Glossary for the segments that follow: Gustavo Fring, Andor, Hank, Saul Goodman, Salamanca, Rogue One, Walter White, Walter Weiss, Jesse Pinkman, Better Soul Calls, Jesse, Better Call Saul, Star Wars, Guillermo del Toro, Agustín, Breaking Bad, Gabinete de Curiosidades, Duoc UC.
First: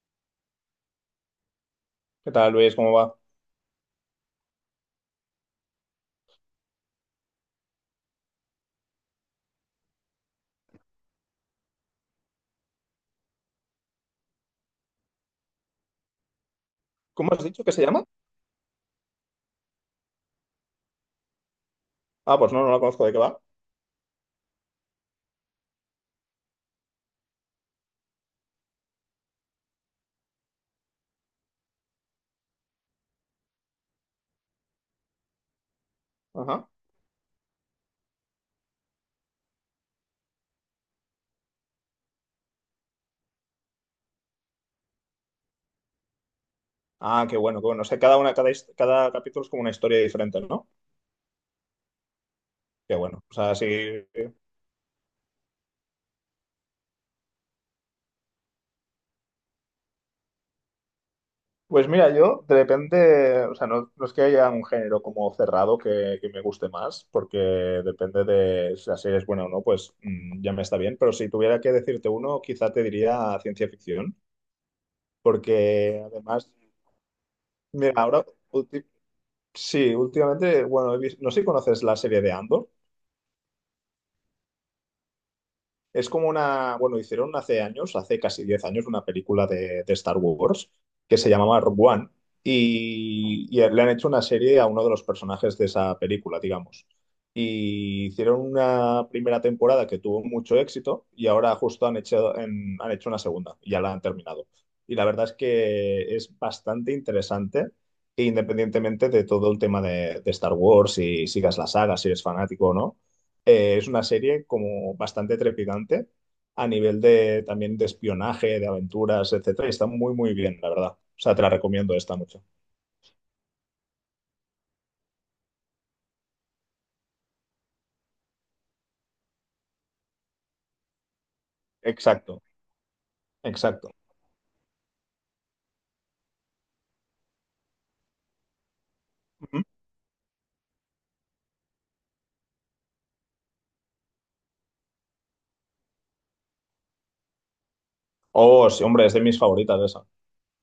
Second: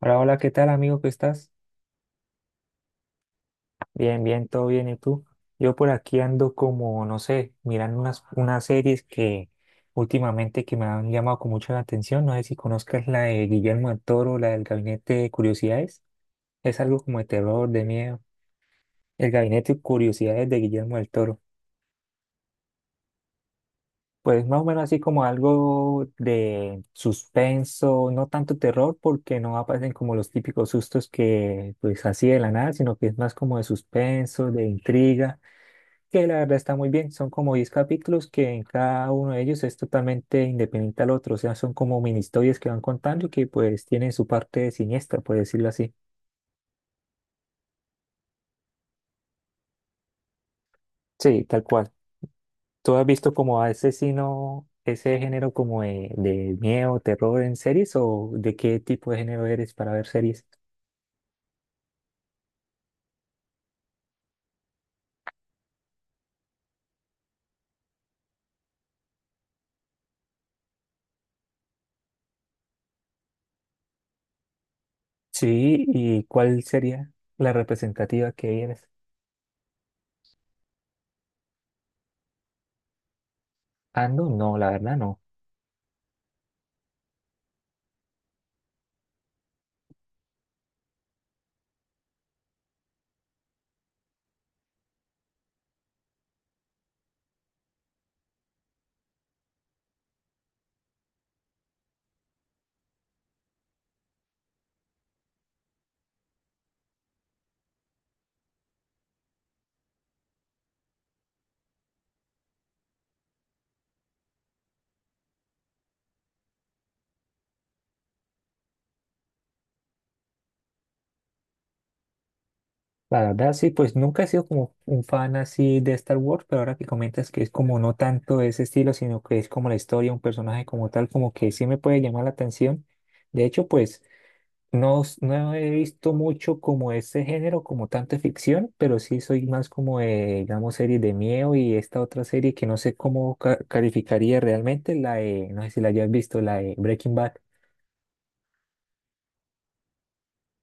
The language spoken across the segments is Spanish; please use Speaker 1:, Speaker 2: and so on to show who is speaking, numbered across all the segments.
Speaker 1: Hola, hola, ¿qué tal amigo? ¿Qué estás?
Speaker 2: ¿Qué tal, Luis? ¿Cómo va?
Speaker 1: Bien, bien, todo bien. ¿Y tú? Yo por aquí ando como, no sé, mirando unas series que últimamente que me han llamado con mucho la atención. No sé si conozcas la de Guillermo del Toro, la del Gabinete de Curiosidades. Es algo como de
Speaker 2: ¿Cómo has dicho
Speaker 1: terror,
Speaker 2: que se
Speaker 1: de
Speaker 2: llama?
Speaker 1: miedo. El Gabinete de Curiosidades de Guillermo del Toro.
Speaker 2: Ah, pues no, no la conozco. ¿De qué va?
Speaker 1: Pues más o menos así como algo de suspenso, no tanto terror porque no aparecen como los típicos sustos que pues así de la nada, sino que es más como de suspenso, de intriga, que la verdad
Speaker 2: Ajá.
Speaker 1: está muy bien. Son como 10 capítulos que en cada uno de ellos es totalmente independiente al otro. O sea, son como mini historias que van contando y que pues tienen su parte siniestra, por decirlo así.
Speaker 2: Ah, qué bueno, qué bueno. O sea, cada una, cada capítulo es como una historia diferente, ¿no?
Speaker 1: Sí, tal cual.
Speaker 2: Qué
Speaker 1: ¿Tú has
Speaker 2: bueno.
Speaker 1: visto
Speaker 2: O sea,
Speaker 1: como
Speaker 2: sí.
Speaker 1: a ese sino, ese género como de miedo, terror en series o de qué tipo de género eres para ver series?
Speaker 2: Pues mira, yo de repente, o sea, no, no es que haya un género como cerrado que me guste más, porque depende de si la serie es buena o no, pues ya me está bien. Pero si tuviera que decirte uno, quizá te diría ciencia ficción,
Speaker 1: Sí,
Speaker 2: porque
Speaker 1: ¿y
Speaker 2: además,
Speaker 1: cuál sería la
Speaker 2: mira, ahora,
Speaker 1: representativa que
Speaker 2: ulti-
Speaker 1: eres?
Speaker 2: sí, últimamente, bueno, no sé si conoces la serie de Andor.
Speaker 1: Ando, no, la verdad no.
Speaker 2: Es como una, bueno, hicieron hace años, hace casi 10 años, una película de Star Wars que se llamaba Rogue One y, le han hecho una serie a uno de los personajes de esa película, digamos. Y hicieron una primera temporada que tuvo mucho éxito y ahora justo han hecho, han hecho una segunda y ya la han terminado. Y la verdad es que es bastante interesante, independientemente de todo el tema de Star Wars, si sigas la saga, si eres fanático o no, es una serie como bastante trepidante a nivel de también de espionaje, de aventuras, etcétera. Y está muy, muy bien, la verdad. O sea, te la recomiendo esta mucho.
Speaker 1: La verdad, sí, pues nunca he sido como un fan así de Star Wars, pero ahora que comentas que es como no tanto ese estilo, sino que es como la historia, un personaje como tal, como que sí me puede llamar la
Speaker 2: Exacto,
Speaker 1: atención. De hecho,
Speaker 2: exacto.
Speaker 1: pues no, no he visto mucho como ese género, como tanto de ficción, pero sí soy
Speaker 2: Ujú.
Speaker 1: más como de, digamos, series de miedo y esta otra serie que no sé cómo calificaría realmente, la de, no sé si la hayas visto, la de Breaking Bad,
Speaker 2: Oh, sí, hombre, es de mis favoritas esa.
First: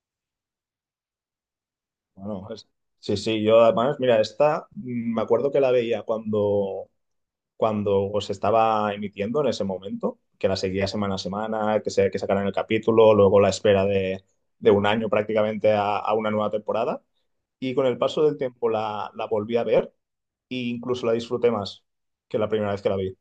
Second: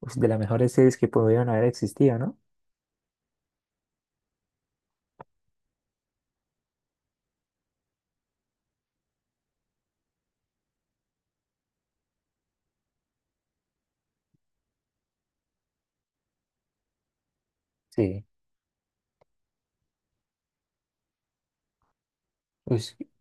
Speaker 1: pues, de las mejores series que pudieron haber existido, ¿no?
Speaker 2: Bueno, sí, sí, yo además, mira, esta me acuerdo que la veía cuando, cuando se estaba emitiendo en ese momento, que la seguía semana a semana, que sacaran el capítulo, luego la espera de 1 año prácticamente a una nueva temporada. Y con el paso
Speaker 1: Sí.
Speaker 2: del tiempo la volví a ver e incluso la disfruté más que la primera
Speaker 1: Uy,
Speaker 2: vez que la vi.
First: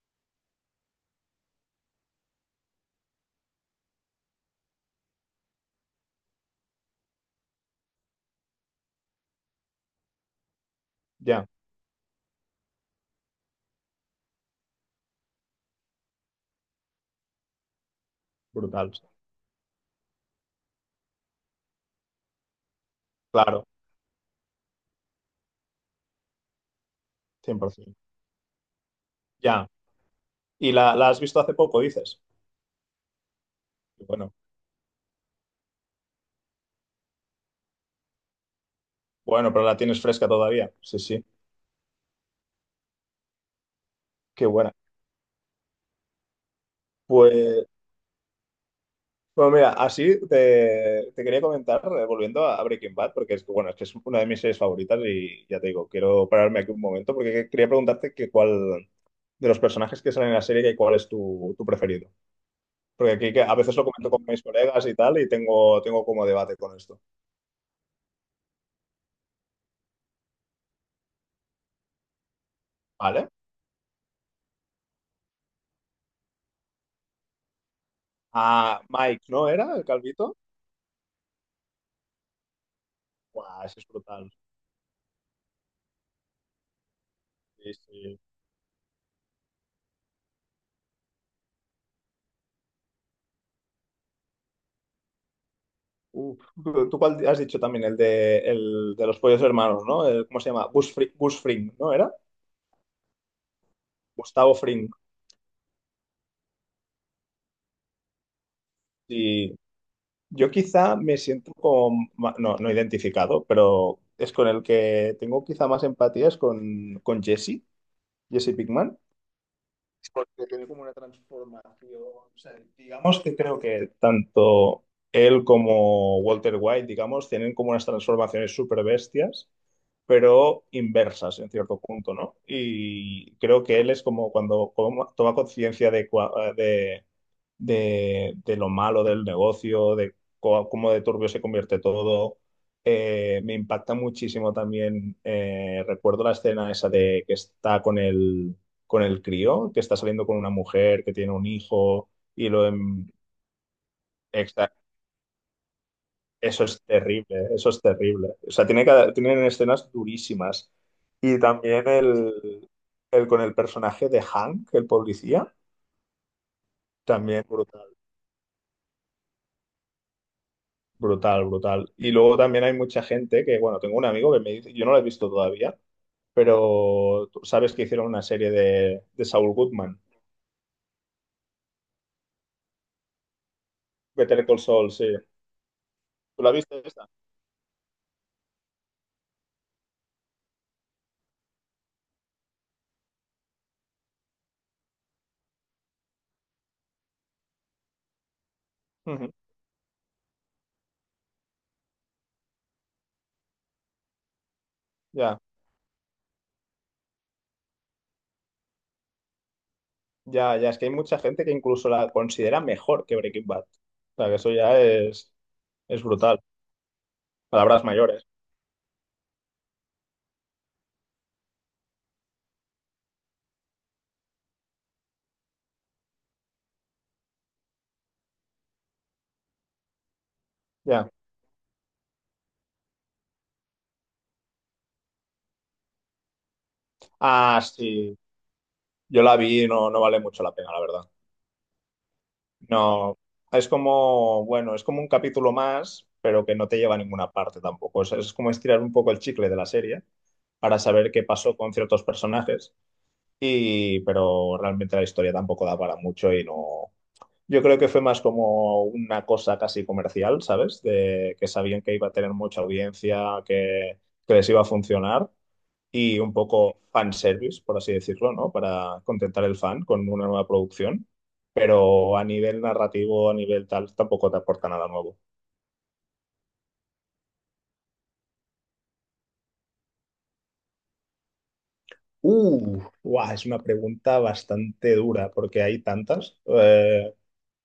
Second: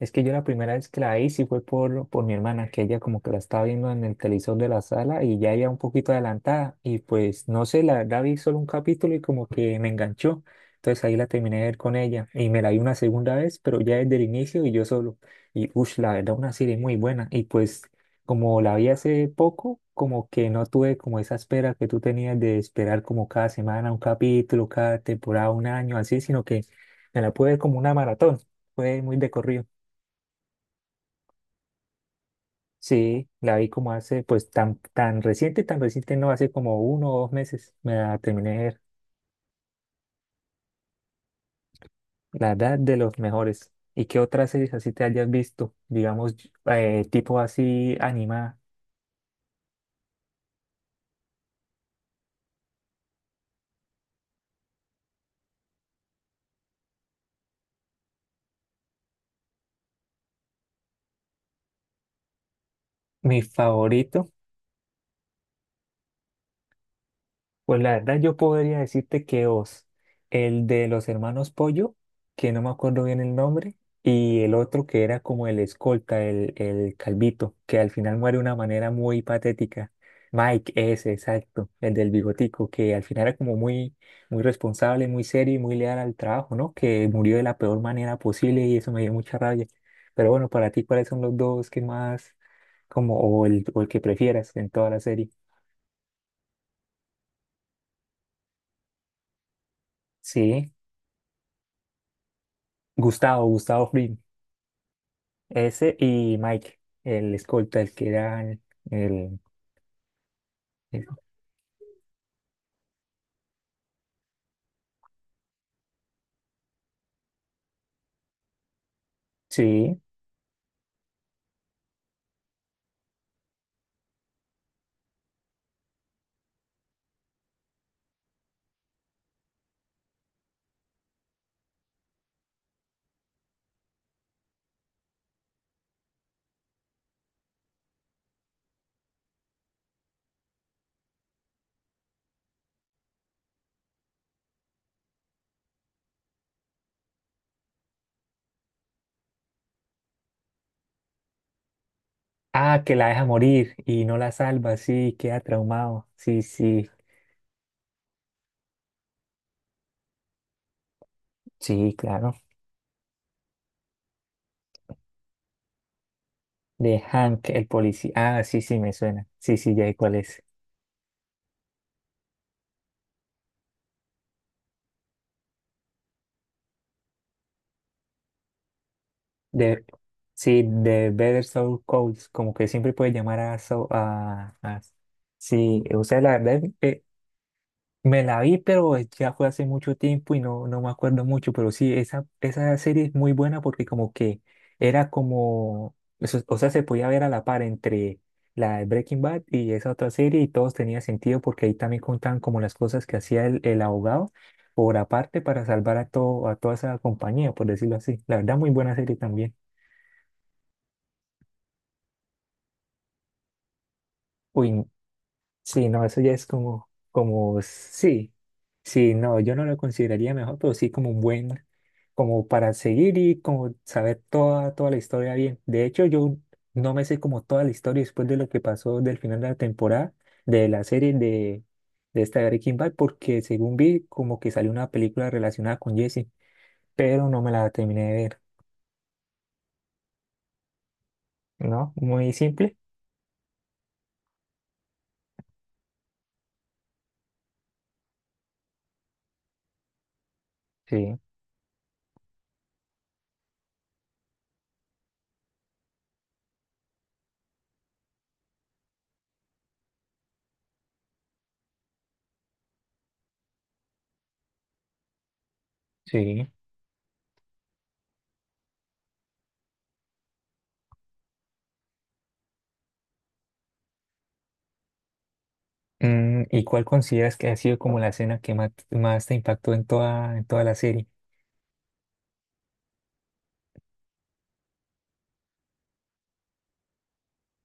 Speaker 1: es que yo la primera vez que la vi sí fue por mi hermana, que ella como que la estaba viendo en el televisor de la sala y ya iba un poquito adelantada y pues no sé, la verdad vi solo un capítulo y como que me enganchó. Entonces ahí la
Speaker 2: Ya,
Speaker 1: terminé de ver con ella y me la vi una segunda vez, pero ya desde el inicio y yo solo. Y uff, la verdad una serie muy buena. Y pues como la vi
Speaker 2: brutal.
Speaker 1: hace poco, como que no tuve como esa espera que tú tenías de esperar como cada
Speaker 2: Claro,
Speaker 1: semana un capítulo, cada temporada, un año, así, sino que me la pude ver como una
Speaker 2: 100%.
Speaker 1: maratón. Fue muy de corrido.
Speaker 2: Ya. ¿Y la has visto hace poco, dices?
Speaker 1: Sí, la vi como hace,
Speaker 2: Bueno,
Speaker 1: pues tan, tan reciente no, hace como 1 o 2 meses me la terminé de ver.
Speaker 2: bueno, pero la tienes fresca todavía. Sí, sí,
Speaker 1: La verdad de los mejores. ¿Y qué
Speaker 2: qué
Speaker 1: otras
Speaker 2: buena.
Speaker 1: series así te hayas visto? Digamos, tipo
Speaker 2: Pues,
Speaker 1: así animada.
Speaker 2: bueno, mira, así te quería comentar, volviendo a Breaking Bad, porque es que, bueno, es que es una de mis series favoritas y ya te digo, quiero pararme aquí un momento porque quería preguntarte que cuál de los personajes que salen en la serie, que cuál es tu preferido. Porque aquí
Speaker 1: Mi
Speaker 2: que a veces lo comento con
Speaker 1: favorito.
Speaker 2: mis colegas y tal, y tengo, tengo como debate con esto.
Speaker 1: Pues la verdad yo podría decirte que Oz, el de los hermanos Pollo, que no me acuerdo bien
Speaker 2: ¿Vale?
Speaker 1: el nombre, y el otro que era como el escolta, el calvito, que al final muere de una
Speaker 2: Ah,
Speaker 1: manera muy
Speaker 2: Mike, ¿no era el
Speaker 1: patética.
Speaker 2: calvito?
Speaker 1: Mike, ese, exacto, el del bigotico, que al final era como
Speaker 2: Buah, ese es
Speaker 1: muy,
Speaker 2: brutal.
Speaker 1: muy responsable, muy serio y muy leal al trabajo, ¿no? Que murió de la
Speaker 2: Sí,
Speaker 1: peor manera
Speaker 2: sí.
Speaker 1: posible y eso me dio mucha rabia. Pero bueno, para ti, ¿cuáles son los dos que más, como, o el que prefieras en toda la serie?
Speaker 2: Uf. ¿Tú cuál has dicho también? El de los pollos hermanos, ¿no? ¿Cómo se llama?
Speaker 1: Sí,
Speaker 2: Gus Fring, ¿no era?
Speaker 1: Gustavo, Gustavo Fring.
Speaker 2: Gustavo Fring.
Speaker 1: Ese y Mike, el escolta, el que era el
Speaker 2: Y yo quizá
Speaker 1: el-
Speaker 2: me siento como, no, no identificado, pero es con el que tengo quizá más empatía, es con Jesse, Jesse Pinkman,
Speaker 1: Sí.
Speaker 2: porque tiene como una transformación. O sea, digamos que creo que tanto él como Walter White, digamos, tienen como unas transformaciones súper bestias pero inversas en cierto punto, ¿no? Y creo que él es como cuando como toma conciencia de, de lo malo del negocio, de cómo de turbio se convierte todo. Me impacta muchísimo también, recuerdo la escena esa de que está con el crío, que está saliendo con una mujer que tiene un hijo y
Speaker 1: Ah, que la deja morir y no la salva, sí, queda traumado. Sí,
Speaker 2: eso es
Speaker 1: sí,
Speaker 2: terrible, eso es terrible. O sea, tienen escenas durísimas. Y también
Speaker 1: sí, claro.
Speaker 2: el con el personaje de Hank, el policía,
Speaker 1: De
Speaker 2: también
Speaker 1: Hank, el
Speaker 2: brutal,
Speaker 1: policía. Ah, sí, sí, me suena. Sí, sí, ya sé cuál es.
Speaker 2: brutal, brutal. Y luego también hay mucha gente que, bueno, tengo un amigo que me dice, yo no lo he visto todavía, pero tú sabes que hicieron una serie de Saul
Speaker 1: De,
Speaker 2: Goodman.
Speaker 1: sí, de Better Soul Calls, como que siempre puede llamar a... Saul-
Speaker 2: Better Call
Speaker 1: a-
Speaker 2: Saul, sí.
Speaker 1: sí, o sea, la
Speaker 2: ¿Tú la
Speaker 1: verdad,
Speaker 2: viste esta?
Speaker 1: me la vi, pero ya fue hace mucho tiempo y no, no me acuerdo mucho, pero sí, esa serie es muy buena porque como que era como, o sea, se podía ver a la par entre la de Breaking
Speaker 2: Ujú.
Speaker 1: Bad y esa otra serie y todos tenía sentido porque ahí también contaban como las cosas que hacía el abogado por
Speaker 2: Ya,
Speaker 1: aparte para salvar a, todo, a toda esa compañía, por decirlo así. La verdad, muy buena serie también.
Speaker 2: ya, ya. Es que hay mucha gente que incluso la considera mejor que Breaking Bad. O sea, que eso ya
Speaker 1: Uy, sí,
Speaker 2: es
Speaker 1: no, eso ya
Speaker 2: brutal.
Speaker 1: es como, como,
Speaker 2: Palabras mayores.
Speaker 1: sí, sí, no, yo no lo consideraría mejor, pero sí como un buen, como para seguir y como saber toda, toda la historia bien. De hecho, yo no me sé como toda la historia después de lo que pasó del final de la temporada, de la
Speaker 2: Ya.
Speaker 1: serie de esta de Breaking Bad, porque según vi, como que salió una película relacionada con Jesse, pero no me
Speaker 2: Ah,
Speaker 1: la terminé de
Speaker 2: sí.
Speaker 1: ver,
Speaker 2: Yo la vi y no, no vale mucho la pena, la verdad.
Speaker 1: ¿no? Muy simple.
Speaker 2: No. Es como, bueno, es como un capítulo más, pero que no te lleva a ninguna parte tampoco. Es como estirar un poco el chicle de la serie para saber
Speaker 1: Sí,
Speaker 2: qué pasó con ciertos personajes. Y, pero realmente la historia tampoco da para mucho y no. Yo creo que fue más como una cosa casi comercial, ¿sabes? De que sabían que iba a tener mucha audiencia, que les iba a funcionar y un
Speaker 1: sí.
Speaker 2: poco fanservice, por así decirlo, ¿no? Para contentar el fan con una nueva producción, pero a nivel narrativo, a nivel tal, tampoco te aporta nada nuevo.
Speaker 1: ¿Y cuál consideras que ha sido como la escena que más, más te impactó en toda la serie?
Speaker 2: Guau, es una pregunta bastante dura porque hay tantas.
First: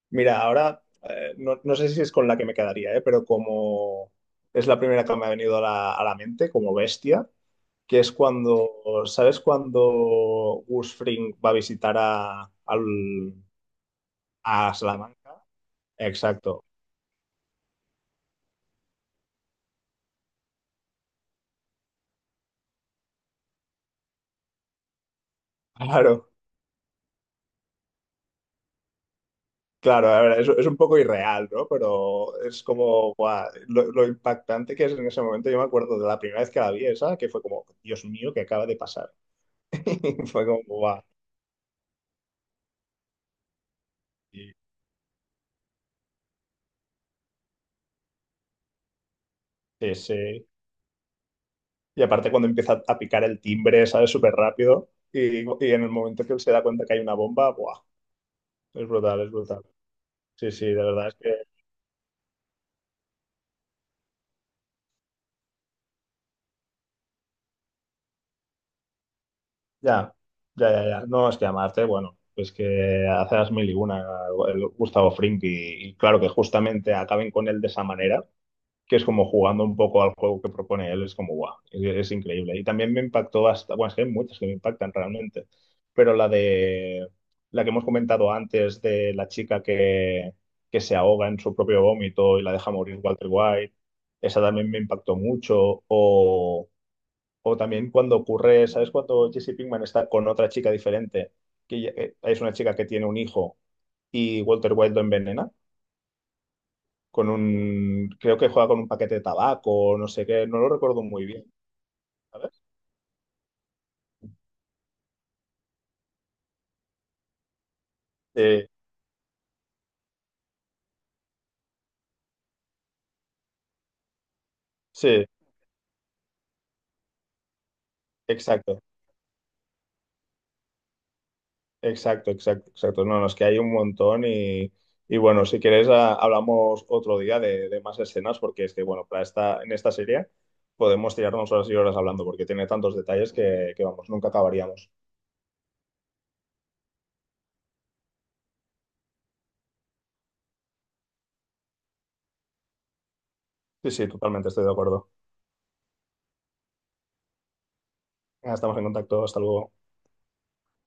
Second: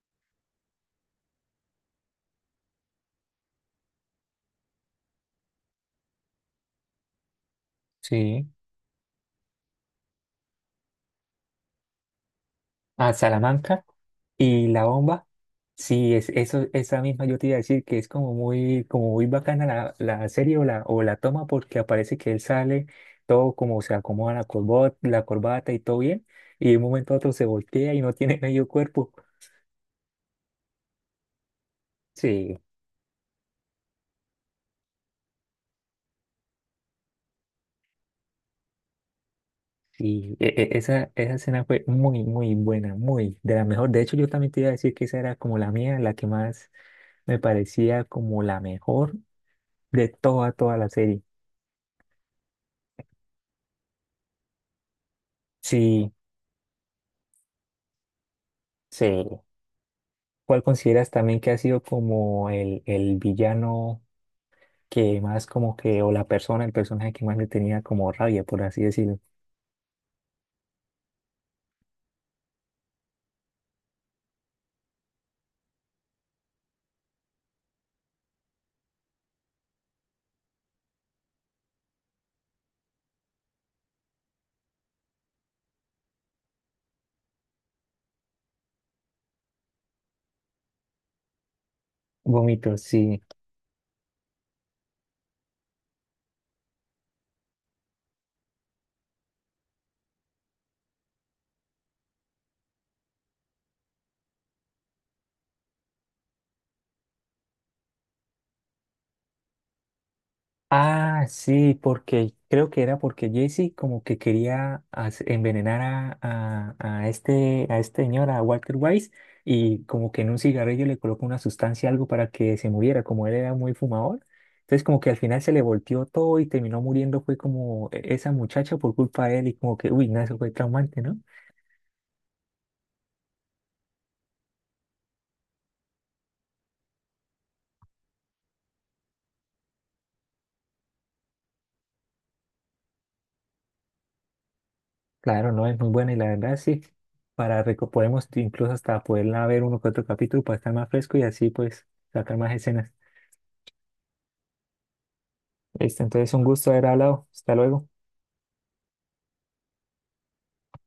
Speaker 2: Mira, ahora, no, no sé si es con la que me quedaría, pero como es la primera que me ha venido a a la mente, como bestia, que es
Speaker 1: Sí.
Speaker 2: cuando, ¿sabes cuando Gus Fring va a visitar
Speaker 1: A Salamanca y
Speaker 2: a
Speaker 1: La Bomba.
Speaker 2: Salamanca?
Speaker 1: Sí, es,
Speaker 2: Exacto.
Speaker 1: eso, esa misma yo te iba a decir que es como muy bacana la, la serie o la toma porque aparece que él sale todo como se acomoda la corbata y todo bien
Speaker 2: Claro,
Speaker 1: y de un momento a otro se voltea y no tiene medio cuerpo.
Speaker 2: claro, a ver, es un poco irreal, ¿no? Pero
Speaker 1: Sí,
Speaker 2: es como, guau, lo impactante que es en ese momento. Yo me acuerdo de la primera vez que la vi esa, que fue como, Dios mío, ¿qué acaba de pasar?
Speaker 1: y
Speaker 2: Fue como, guau.
Speaker 1: esa, esa escena fue muy, muy buena, muy de la mejor. De hecho, yo también
Speaker 2: Y-
Speaker 1: te iba a decir que esa era como la mía, la que más me parecía como la mejor
Speaker 2: Sí,
Speaker 1: de
Speaker 2: sí.
Speaker 1: toda, toda la serie.
Speaker 2: Y aparte cuando empieza a picar el timbre, ¿sabes? Súper rápido. Y en el
Speaker 1: Sí,
Speaker 2: momento que él se da cuenta que hay una bomba, guau, es
Speaker 1: sí.
Speaker 2: brutal, es brutal. Sí,
Speaker 1: ¿Cuál
Speaker 2: sí, de
Speaker 1: consideras
Speaker 2: verdad.
Speaker 1: también que ha sido como el villano que más como que, o la persona, el personaje que más le tenía como rabia, por así decirlo?
Speaker 2: Ya, ya, ya, ya. No, es que amarte, bueno, pues que hace las mil y una el Gustavo Fring y claro que justamente acaben con él de esa manera, que es como jugando un poco al juego que propone él, es como guau, es increíble. Y también me impactó hasta, bueno, es que hay muchas que me impactan realmente, pero la de la que hemos comentado antes de la chica que se ahoga en su propio vómito y la deja
Speaker 1: Vómitos,
Speaker 2: morir
Speaker 1: sí.
Speaker 2: Walter White, esa también me impactó mucho. O, o también cuando ocurre, ¿sabes? Cuando Jesse Pinkman está con otra chica diferente, es una chica que tiene un hijo y Walter White lo envenena, con un, creo que juega con un paquete de tabaco, no sé qué, no lo recuerdo
Speaker 1: Ah,
Speaker 2: muy bien,
Speaker 1: sí, porque
Speaker 2: ¿sabes?
Speaker 1: creo que era porque Jesse como que quería envenenar a este señor, a
Speaker 2: Sí,
Speaker 1: Walter Weiss, y como que en un cigarrillo le colocó una sustancia, algo para que se muriera, como él era muy fumador. Entonces como que al
Speaker 2: sí,
Speaker 1: final se le volteó todo y terminó muriendo, fue como esa muchacha
Speaker 2: exacto,
Speaker 1: por culpa de él y como que, uy, no, eso fue traumante, ¿no?
Speaker 2: exacto, exacto, exacto. No, no, es que hay un montón y bueno, si quieres hablamos otro día de más escenas porque es que, bueno, para esta, en esta serie podemos tirarnos horas y horas hablando porque tiene tantos detalles que vamos, nunca acabaríamos.
Speaker 1: Claro, no, es muy buena y la verdad sí, para podemos incluso hasta poderla ver uno que otro capítulo para estar más fresco y así pues sacar más escenas.
Speaker 2: Sí, sí, totalmente estoy de acuerdo.
Speaker 1: Listo, entonces un gusto haber hablado. Hasta luego.
Speaker 2: Estamos en contacto, hasta luego.